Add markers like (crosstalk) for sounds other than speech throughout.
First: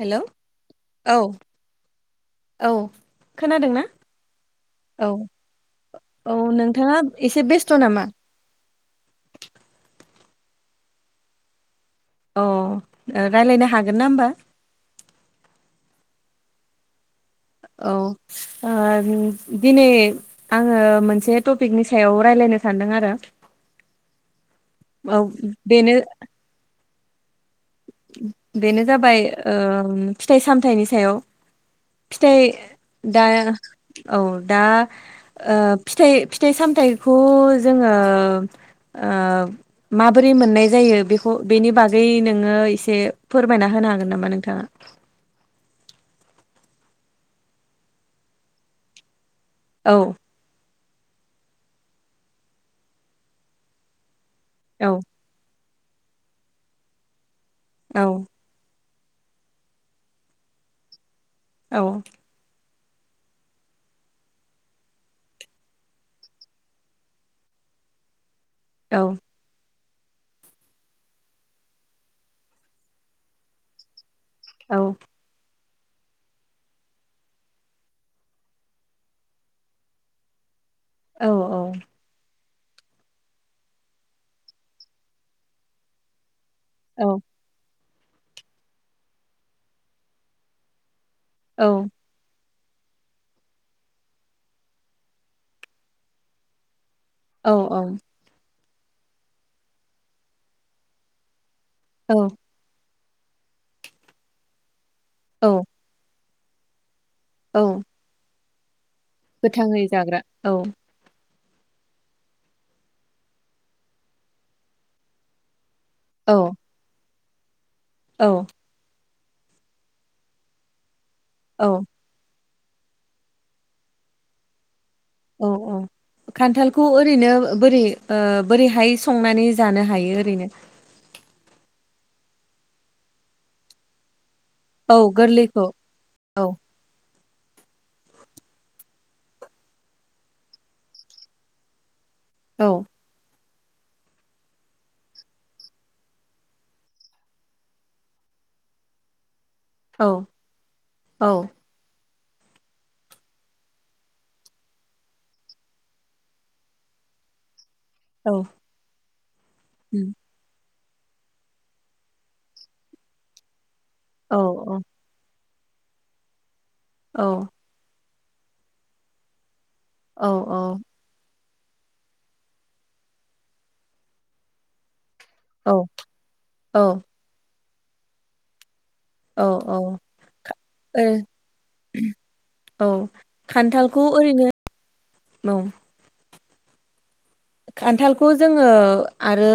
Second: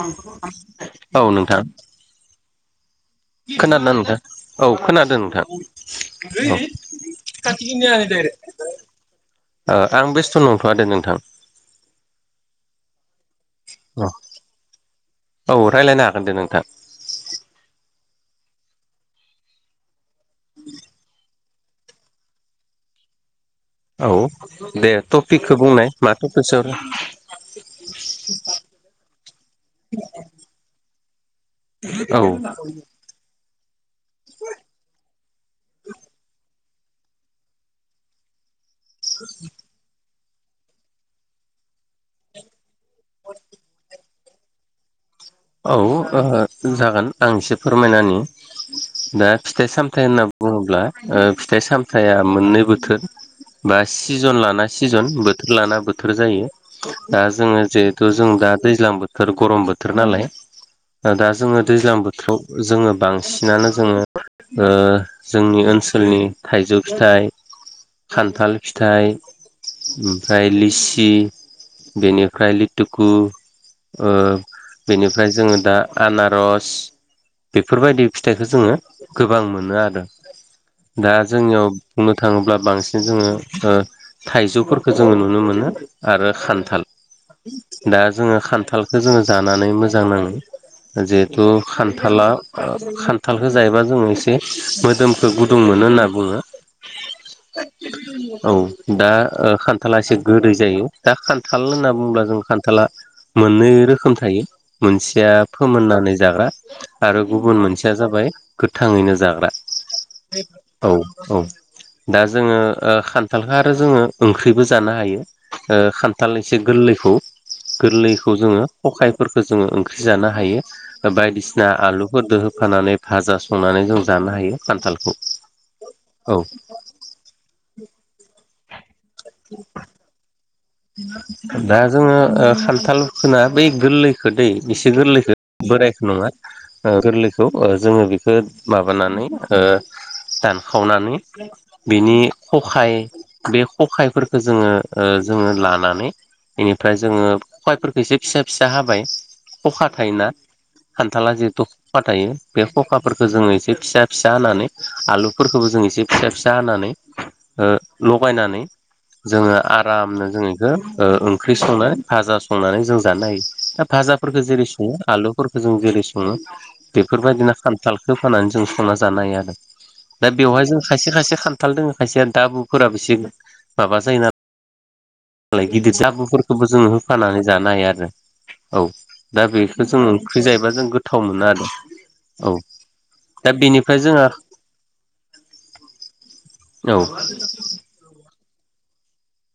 Hello औ नोंथां औ खोनादोंना नोंथां? औ खोनादों नोंथां औ नोंथाङा एसे बेस्थ' नामा? । (unintelligible) आं बेस्थ नंथवा दे नोंथां अ रायलायनो हागोन ना होमबा? औ रायलायनो हागोन दे नोंथां । औ ओ दिनै आंङो मोनसे टपिकनि सायाव रायलाय नो सानदों आरो। औ दे औ टपिकखौ बुंनाय बेनो मा टपिकस आव? बेनो जाबाय ओ फिथाइ-सामथायाइनि सायाव औ फिथाइ दा औ दा ओ फिथाइ फिथाइ-सामथायखौ जोंङो ओ मा बोरै मोननाय जायो बेखौ बेनि बागै नोंङो एसे फोरमायना होनो हागोन नामा नों थाङा? औ ओ जागोन आं एसे फोरमायना होनि दे औ फिथाइ-सामथायाइ होनना बुङोब्ला ओ फिथाइ-सामथाया मोननै बोथोर बा सिजन लाना औ सिजन बोथोर लाना बोथोर जायो दा जोंङो औ जिहेथु जों दा दैज्लां बोथोर गरम बोथोर नालाय दा जोंङो औ दैज्लां बोथोराव जोंङो बांसिनानो जोंङो ओ जोंनि ओनसोलनि थाइजौ फिथाइ खान्थाल फिथाइ औ ओमफ्राय लिसि बेनिफ्राय लिटुकु ओ औ बेनिफ्राय जोङो दा आनारस बेफोरबायदि फिथाइखौ जोङो गोबां मोनो आरो। दा औ जोंनियाव बुंनो थाङोब्ला बांसिन जोङो ओ थाइजौफोरखौ जोङो नुनो मोनो आरो खान थाल औ दा जोङो खान्थालखो जोङो जानानै मोजां नाङो। जिहेथु खान्थाला खान्थालखो जायोबा जोङो एसे मोदोमखौ गुदुं मोनो होनना बुङो। औ औ दा ओ खान्थाला एसे गोदै जायो दा खान थाल होनना औ बुंङोब्ला जों खान्थाला मोननै रोखोम थायो मोनसेया औ फोमोननानै जाग्रा आरो गुबुन औ मोनसेया जाबाय गोथांङैनो जाग्रा। गोथाङै जाग्रा औ औ दा जोङो ओ खान्थालखो आरो जोङो ओंख्रिबो जानो हायो। ओ खान्थाल औ एसे गोरलैखौ गोरलैखौ औ जोङो खायफोरखो जों ओंख्रि जानो हायो बायदिसिना औ आलुफोरदो फानानै भाजा संनानै जों जानो हायो खान्थाल औ औ खान्थालखौ ओरैनो बोरै ओ बोरैहाय संनानै जानो हायो ओरैनो। दा जोङो ओ खान्थाल खोना बै गोललै खोदै इसे गोरलैखौ बोरायखो नङा औ ओ गोरलै खौ ओ जोङो बिखो माबानानै ओ दानखावनानै बिनि औ खखाय बे खखायफोरखो जोङो जोङो लानानै इनिफ्राय जोङो खबायफोरखो इसे फिसा फिसा हाबाय। खखा औ थायोना औ खान्थाला जिहेतु ख थायो बे खखाफोरखो जोङो एसे फिसा फिसा हानानै आलुफोरखोबो जों एसे फिसा फिसा हानानै ओ औ लगायनानै जोङो उम, आरामनो जोङो ओ ओंख्रि संना भाजा संनानै जों जानो हायो दा औ भाजाफोरफोरखो जेरै सङो आलु फोरखो जों जेरै सङो औ बेफोरबायदिनो खान्थालखो होफानानै जों संना जानो हायो आरो। औ दा बेवहाय जों खायसे खायसे खान्थाल दोङो खायसे दाबुफोराबो एसे माबा जायो ना मालाय गिदिर दाबुफोरखोबो औ जोङो होफानानै जानो हायो आरो। औ दा ओ बेखो जों ओंख्रि जायोबा जों गोथाव मोनो आरो। औ दा बिनिफाय जोंओ नौ औ। जोङो आरो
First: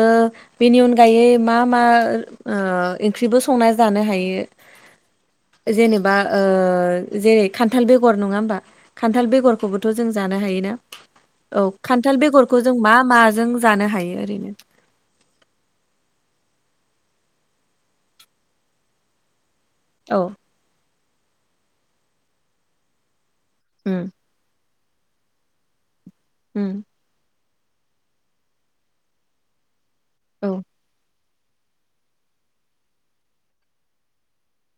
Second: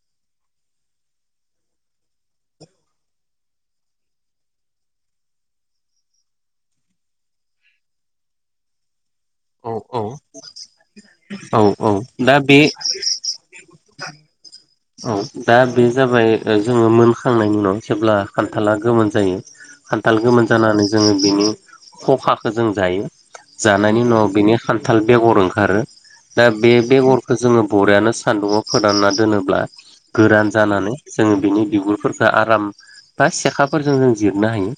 बेनि अनगायै मा मा ओ ओंख्रिबो संना जा जानो हायो। जेनेबा ओ जेरै खान्थाल बेगर नङा होमबा। खान्थाल औ बेगरखौबोथ' जों जानो हायोना औ खान्थाल बेगर खौ जों मा माजों जानो हायो ओरैनो औ दा बे जाबाय जोङो मोनखांनायनि उनाव जेब्ला खान्थाला गोमोन जायो। खान्थाल औ गोमोन जानानै जोङो बिनि खखाखो जों जायो। जानायनि उम उनाव बेनि खान्थाल बेगर ओंखारो दा बे उम बेगरखो जोङो बरियानो सान्दुआव फोरानना दोनोब्ला गोरान औ जानानै जोङो बिनि बिगुरफोरखो आराम बा सेखाफोरजों जों जिरनो हायो।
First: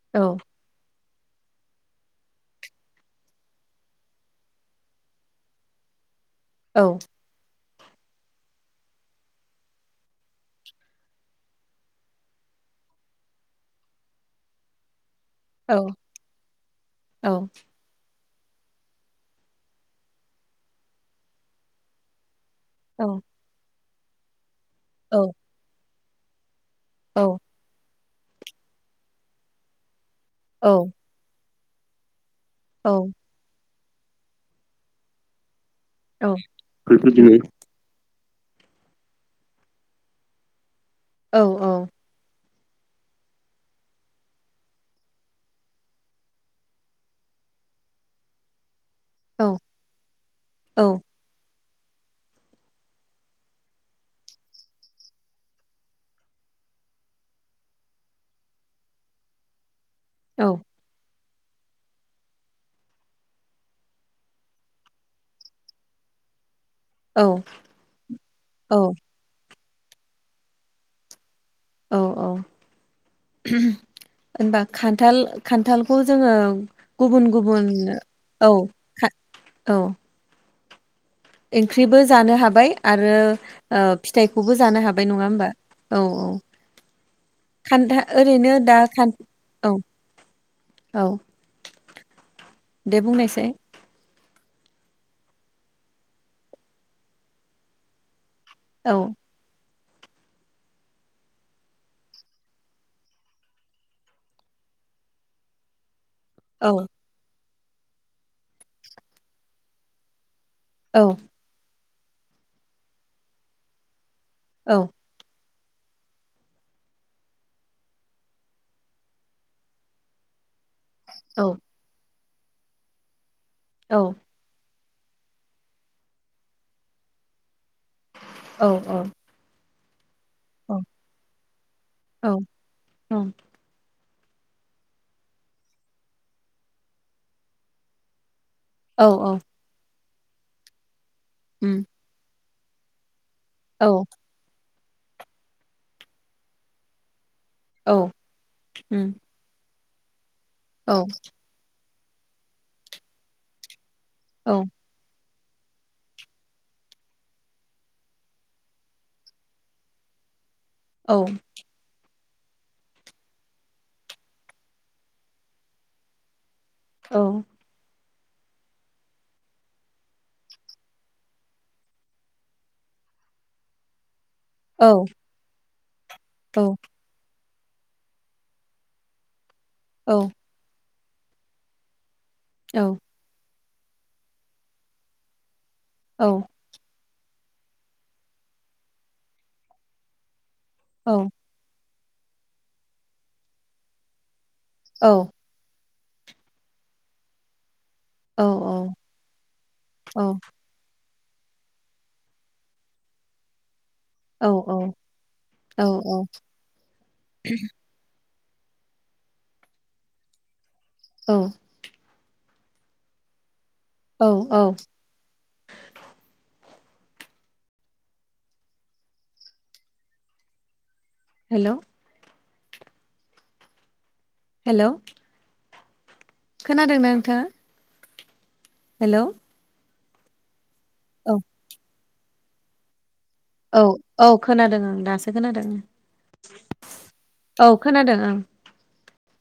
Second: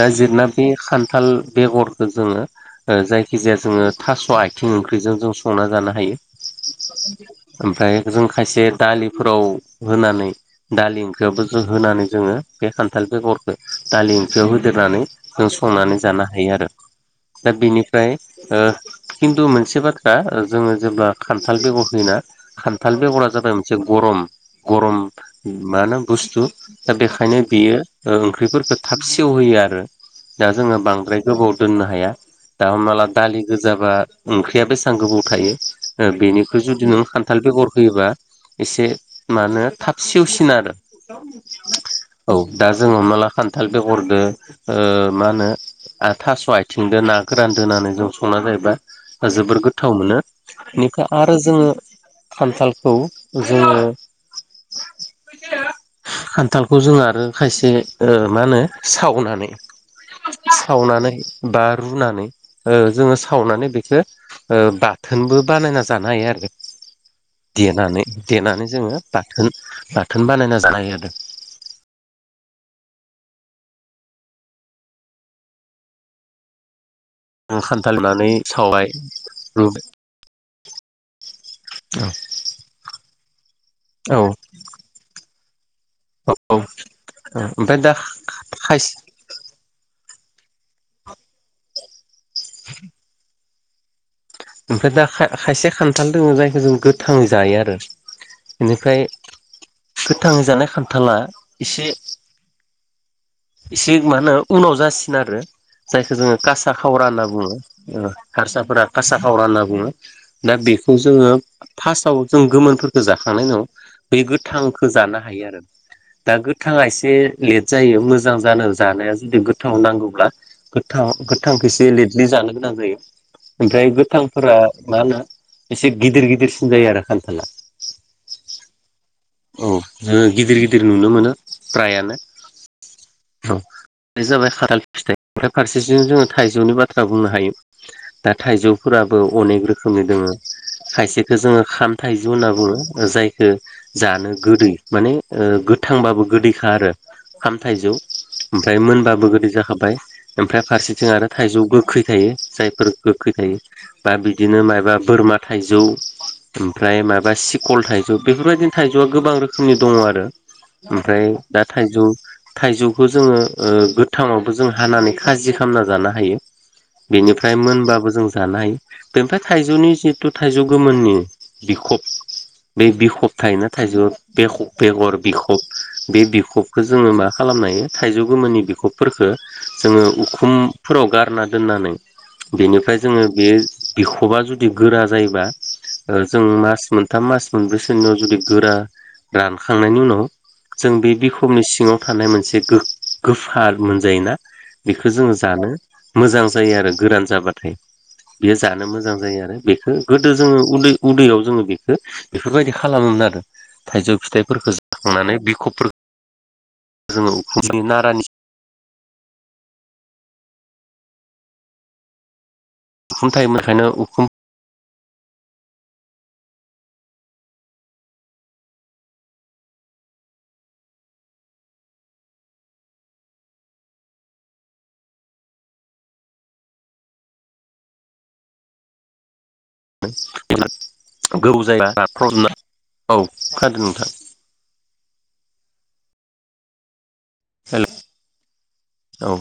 दा औ जिरना बे खान थाल बेगरखो जोङो ओ जायखिजाया जोङो थास' आथिं ओंख्रिजों जों संना जानो हायो। औ ओमफ्राय जों खायसे दालि फोराव होनानै दालि ओंख्रि होनानै जोङो बे खान्थाल बेरखो दालि ओंख्रियाव होदेरनानै जों औ संनानै जानो हायो आरो औ दा बिनिफ्राय खिन्थु मोनसे बाथ्रा जोङो जेब्ला खान्थाल बेगर होयोन खान्थाल औ बेगरा जाबाय मोनसे गरम गरम मा होनो बुस्थु। दा औ बेखायनो बियो ओंख्रिफोरखौ थाब सेवहयो आरो दा जोङो औ बांद्राय गोबाव, दोननो हाया दा औ हमना ला दालि गोजाबा ओंख्रिया बेसेबां गोबाव थायो। औ बेनिख्रय जुदि नों बेखौ दिनै खान्थाल बेगर होयोबा एसे म होनो थाब सेवसिन आरो औ औ। दा जोङो हमानाला खान्थाल बेगरदो ओ मा होनो थास' आथिंदो ना गोरान दोनानै जों संना जाहोबा औ जोबोर गोथाव मोनो औ ।बेनिफ्राय आरो जोङो खान्थालखौ जोंङो खान्थालखौ जों आरो खायसे ओ मा होनो सावनानै सावनानैनानै बा रुनानै ओ जोङो सावनानै बेखौो बाथोनबो बानायना जानो हायो आरो। औ। देनानै देनानै औ जोङो बाथोन बाथोन बानायना जानो हायो आरो। औ औ। होनबा खान्थाल खान्थालखौ जोङो गुबुन गुबुन खान्थालनानै औ सावबाय खान औ। रुबाय ओंख्रिबो जानो हाबाय आरो औ फिथाइखौबो जानो हाबाय नङा होमबा? औ औ। ओमफ्राय दा खान्था ओरैनो दा खायसे खान औ औ दे बुंनायसै। ओमफ्राय दा खाइ खायसे खान्थाल दोङ जायखौ जों गोथां जायो आरो। बेनिफ्राय औ गोथां जानाय खान्थाला एसे एसे मा होनो उनाव जासिनो आरो जायखौ जोङो कासा औ खावरा होनना बुङो। हारसाफोरा कासा हावरा होनना बुङो दा बेखौ औ जोङो। पार्स्टआव जों गोफोनफोरखौ जाखांनायनि उाव बे औ गोथांखो जानो हायो आरो दा गोथाङा एसे लेट जायो मोजां जानो जानाया जुदि गोथाव नांगौब्ला गोथां औ गोथांखौ एसे लेटलि जानो गोनां जायो ओमफ्राय औ गोथांफोरा मा होनो एसे गिदिर गिदिरसिन जायो आरो खान्थाला। औ औ। औ जोङो गिदिर गिदिर नुनो मोनो फ्रायानो औ। बे जाबाय खाथाल फिथाइ ओफ्राय फारसेथिं जोङो थाइजौनि बाथ्रा बुंनो हायो ।दा औ थाइजौफोराबो औ अनेक रोखोमनि दोङो खायसेखौ जोङो उम खाम थाइजौ होनना बुङो जाय औ जानो गोदै माने गोथांबाबो गोदैखा आरो ओंखाम थाइजौ औ ओमफ्राय उम मोनबाबो गोदै जाखाबाय ओमफ्राय औ फारसेथिं आरो थाइजौ गो गोखै थायो जायफोर गोखै थायो बा औ बिदिनो मायबा बोरमा थाइजौ ओमफ्राय माबा सिकल थाइजौ बेफोरबायदिनो थाइजौआ गोबां रोखोमनि दङ आरो। औ ओमफ्राय दा थाइजौ थाइजौखौ जोङो गोथाङावबो जों हानानै खाजि खालामना जानो हायो। औ बेनिफ्राय मोनबाबो जों जानाय हायो बेमफ्राय थाइजौनि जिथु थाइजौ गोमोननि बिखब बे बिखब थायोना थाइजौ बे बेगर बिखब। बे औ बिखबखौ जोङो मा खालामनो हायो थाइजौ गोमोननि बिखबफोरखो जोङो औ उखुम फोराव गारना दोननानै बेनिफ्राय जोङो बे बिखबा जुदि गोरा जायोबा औ जों मास मोनथाम मास मोनब्रैसोनियाव जुदि गोरा रानखांनायनि उनाव जों बे औ बिखमनि सिङाव थानाय मोनसे गो गोफार मोनजायोना बेखौ औ जोङो जानो मोजां जायो आरो गोरान जाबाथाय। बेयो जानो मोजां जायो आरो बेखौ गोदो जोङो उन्दै उदैयाव जोङो बेखौ बेफोरबायदि खालामोमोन आरो। थाइजौ फिथाइफोरखौ जाखांनानै बि औ औ खबफोरखौ जोङो खुसुन नारानि औ खोनथायोमोन । औ औ। Hello hello. खोनादोंना नोंथा? हेलौ। औ (unintelligible) खोनादों औ नोंथां औ खोनादों आं दासो खोनादों औ हेल' खोनादों आं औ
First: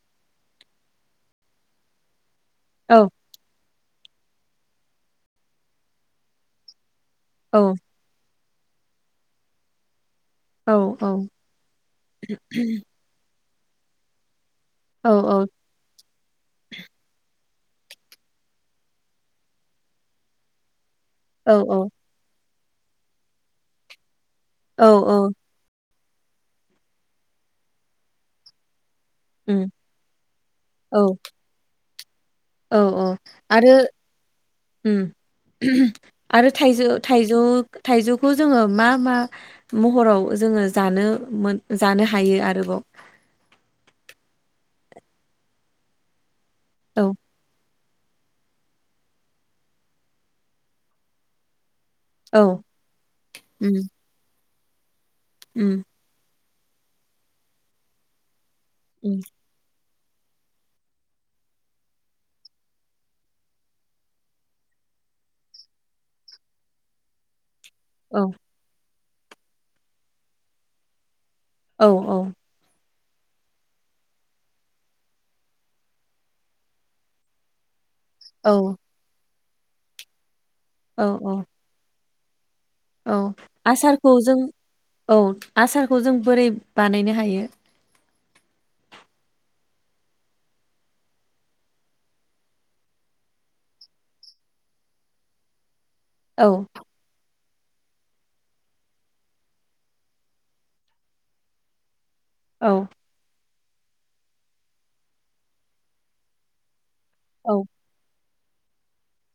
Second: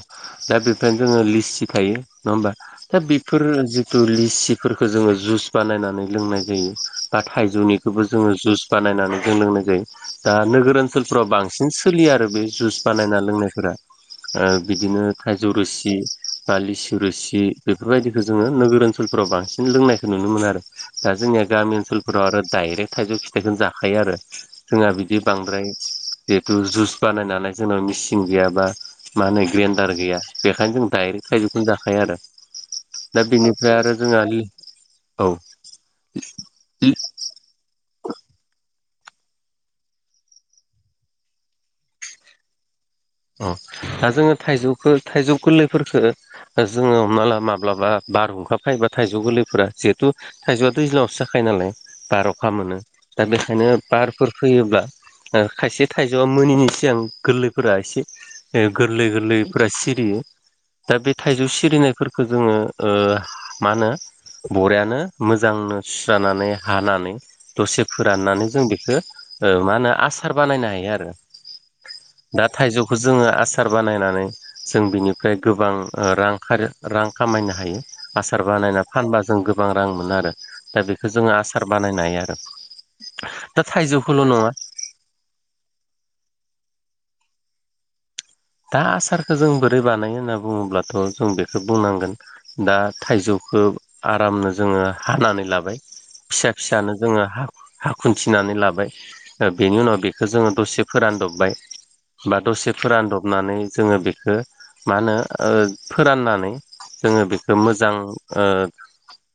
दा बेफोर जोङो लिस्ट सिखायो नङा होमबा औ दा बेफोर जि- तु लिसिफोरखौ जोङो जुस बानायनानै लोंनाय जायो बा औ थाइजौनिखौबो जोङो जुस बानायनानै जों लोंनाय जायो दा औ नोगोर औ ओनसोलफोराव बांसिन सोलियो आरो बे जुस बानायना लोंनाय- फोरा बिदिनो औ थाइजौ रोसि बा लिसु रोसि बेफोरबायदिखौ जोङो नोगोर ओनसोलफोराव बांसिन लोंनायखौ नुनो मोनो आरो दा जोंनिया औ गामि ओनसोलफोराव आरो डाइरेक्ट थाइजौ फिथाइखौनो जाखायो आरो औ जोंहा बिदि औ बांद्राय जिथु जुइस बानायनानो जोंनाव मेचिन गैयाबा मा होनो उम ग्रेन्डार गैया बेखायनो जों औ डाइरेक्ट थाइजौखौनो जाखायो आरो औ औ दा बिनिफ्राय आरो जोंहा लि- उम आरो थाइजौ-थाइजौ थाइजौखौ जोङो मा मा महराव जोङो जानो मोन जानो हायो आरोबाव? अ दा जोङो थाइजौखौ थाइजौ गोरलैफोरखौ जोङो औ माला-माब्लाबा बार हुंखाबखायोबा थाइजौ गोरलैफोरा जिहेथु थाइजौआथ' दैज्लांआवसो जाखायो नालाय बार अखा औ मोनो दा बेखायनो उम बारफोर फैयोब्ला उम खायसे थाइजौआ मोनिनि सिगां गोरलैफोरा एसे उम गोरलै-गोरलैफोरा सिरियो दा बे थाइजौ सिरिनायफोरखौ जोङो ओ मा होनो बरियानो मोजांनो सुस्रानानै हानानै दसे औ फोराननानै जों बेखौ अ मा होनो आसार बानायनो हायो आरो औ औ बेखौ जोङो आसार बानायनानै जों बिनिफ्राय गोबां अ रां खारो रां खामायनो हायो आसार औ बानायना फानबा जों गोबां रां मोनो आरो दा औ बेखौ जोङो औ आसार बानायनो हायो आरो औ दा आसारखौ थाइजौखौल' जों नङा औ आसारखौ जों बोरै बानायनो हायो? दा आसारखौ जों बोरै बानायो होनना बुङोब्लाथ' जों बेखौ बुंनांगोन दा थाइजौखौ आरामनो जोङो हानानै लाबाय औ फिसा-फिसानो जोङो हा- हा खुथिनानै लाबाय बेनि उनाव बेखौ जोङो दसे फोरानदबबाय बा औ दसे फोरानदबनानै जोङो बेखौ मा होनो ओ फोराननानै जोङो औ बेखौ मोजां ओ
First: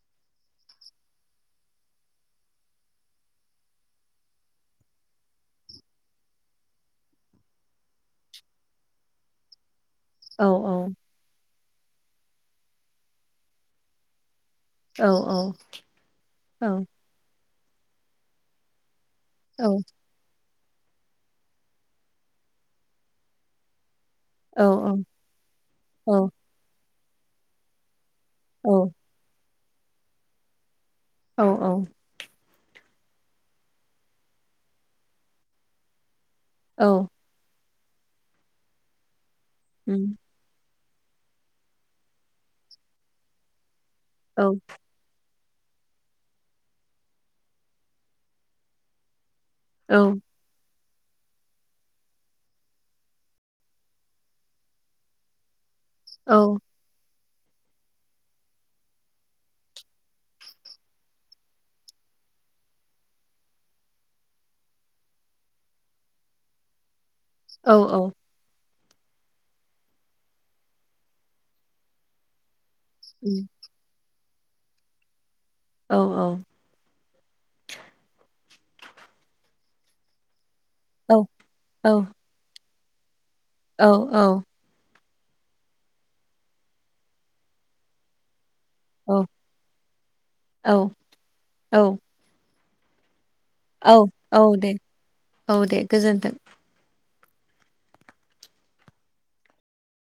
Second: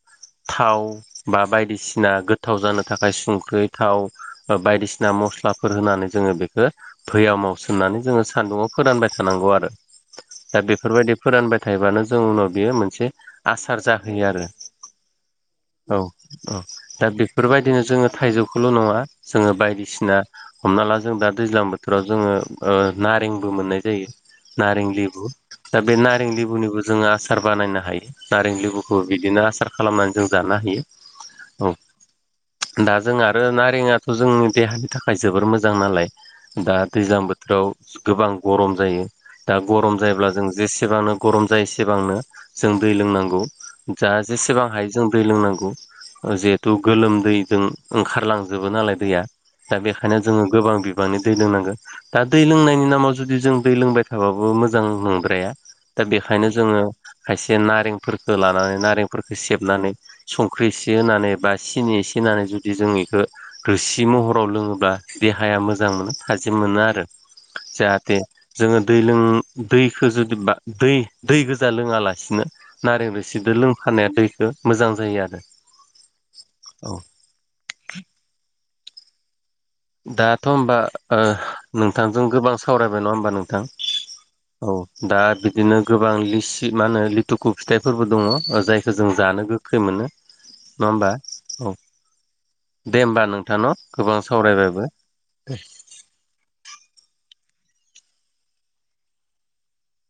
(inaudible) थाव बा बायदिसिना गोथाव जानो थाखाय संख्रि थाव बायदिसिना मस्ला फोर होनानै जोङो बेखौ भैयामाव सोनानै जोङो सान्दुङाव फोरानबाय थानांगौ आरो औ दा बेफोरबायदि फोरानबाय थायबानो जों उनाव बेयो मोनसे आसार जाहोयो आरो औ औ दा बे बेफोरबायदिनो जोङो थाइजौखौल' नङा जोङो औ बायदिसिना हमना ला जों दा दैज्लां बोथोराव जोङो अ नारेंबो मोननाय जायो औ नारें लेबु दा बे औ नारें लेबुनिबो जोङो आसार बानायनो हायो नारें लेबुखौ बिदिनो आसार खालामनानै जों जानो हायो औ औ दा जों आरो नारेंआाथ' जोंनि देहानि थाखाय जोबोर मोजां नालाय दा औ दैज्लां बोथोराव गोबां गरम जायो दा गरम उम जायोब्ला जों जेसे सेबांनो गरम जायो एसेबांनो जों दै लोंनांगौ जा औ जेसेबां हायो जों दै लोंनांगौ जिहेथु गोलोम दैजों ओंखारलांजोबो नालाय दैया दा औ बेखायनो जोङो गोबां बिबांनि दै लोंनांगोन दा दै लोंनायनि नामाव जुदि जों दै लोंबाय थाबाबो मोजां नंद्राया दा बेखायनो जोङो खायसे नारेंफोरखौ लानानै नारेंफोरखौ सेबनानै संख्रि एसे होनानै बा सिनि एसे होनानै जुदि जों बेखौ रोसि महराव लोङोब्ला देहाया मोजां मोनो थाजिम मोनो आरो औ जाहाथे उम जोङो दै लों दैखो जुदि दै- दै गोजा लोङालासिनो नारें औ रोसिदो लोंफानाया दैखो मोजां जायो आरो औ - औ औ दाथ' होमबा ओ नोंथांजों गोबां सावरायबाय नङा होमबा नों थां औ - औ दा बिदिनो गोबां लिसि मा होनो लिथुखु फिथाइफोरबो दङ औ जायखौ जों औ जानो गोखै मोनो औ नङा होमबा औ दे होमबा नोंथां न' औ गोबां औ सावरायबाय दे औ दे गोजोन्थों